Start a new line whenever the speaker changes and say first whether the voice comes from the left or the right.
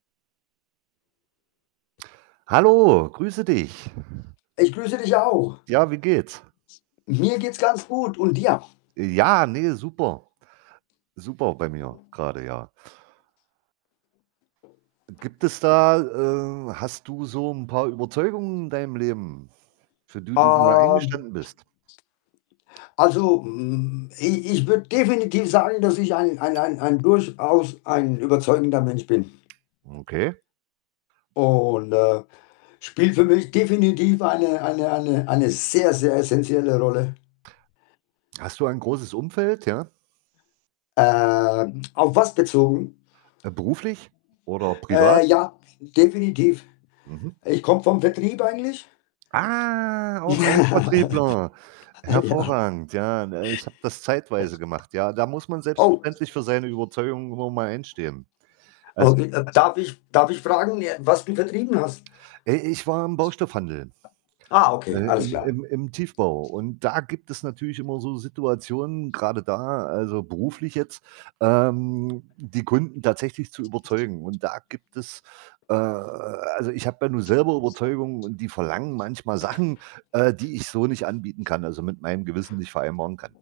right: Hallo, grüße dich.
left: Ich grüße dich auch!
right: Ja, wie geht's?
left: Mir geht's ganz gut und dir?
right: Äh, ja, ne, super, super bei mir grade, ja. Äh, gibt es da äh, hast du so 'n paar Überzeugungen in deinem Leben, für d die du da
left: Ähm,
right: eingestanden bist?
left: Also, hm, i ich würd definitiv sagen, dass ich ein ein ein ein durchaus ein überzeugender Mensch bin.
right: Okay.
left: Und äh, spielt für mich definitiv eine eine eine eine sehr, sehr essenzielle Rolle.
right: Hast du ein großes Umfeld, ja?
left: Ähm, auf was bezogen?
right: Äh, beruflich? Oder privat?
left: Äh, ja, definitiv.
right: Mhm.
left: Äh, ich komme vom Vertrieb eigentlich.
right: Ah, auch ein
left: Ja.
right: Vertriebler! Hervorragend, ja. Äh, ich habe das
left: Äh.
right: zeitweise gemacht, ja. Da muss man
left: Oh.
right: selbstverständlich für seine Überzeugung immer mal einstehen.
left: Oh
right: Als
left: [unintelligible] darf ich darf ich fragen, äh, was du vertrieben hast?
right: Äh, ich war im Baustoffhandel,
left: Ah, okay,
right: äh,
left: alles
right: im
left: klar.
right: im im Tiefbau. Und da gibt es natürlich immer so Situationen, grade da, also, beruflich jetzt, ähm, die Kunden tatsächlich zu überzeugen. Und da gibt es, äh also, ich habe ja nun selber Überzeugung und die verlangen manchmal Sachen, äh, die ich so nicht anbieten kann, also, mit meinem Gewissen nicht vereinbaren kann.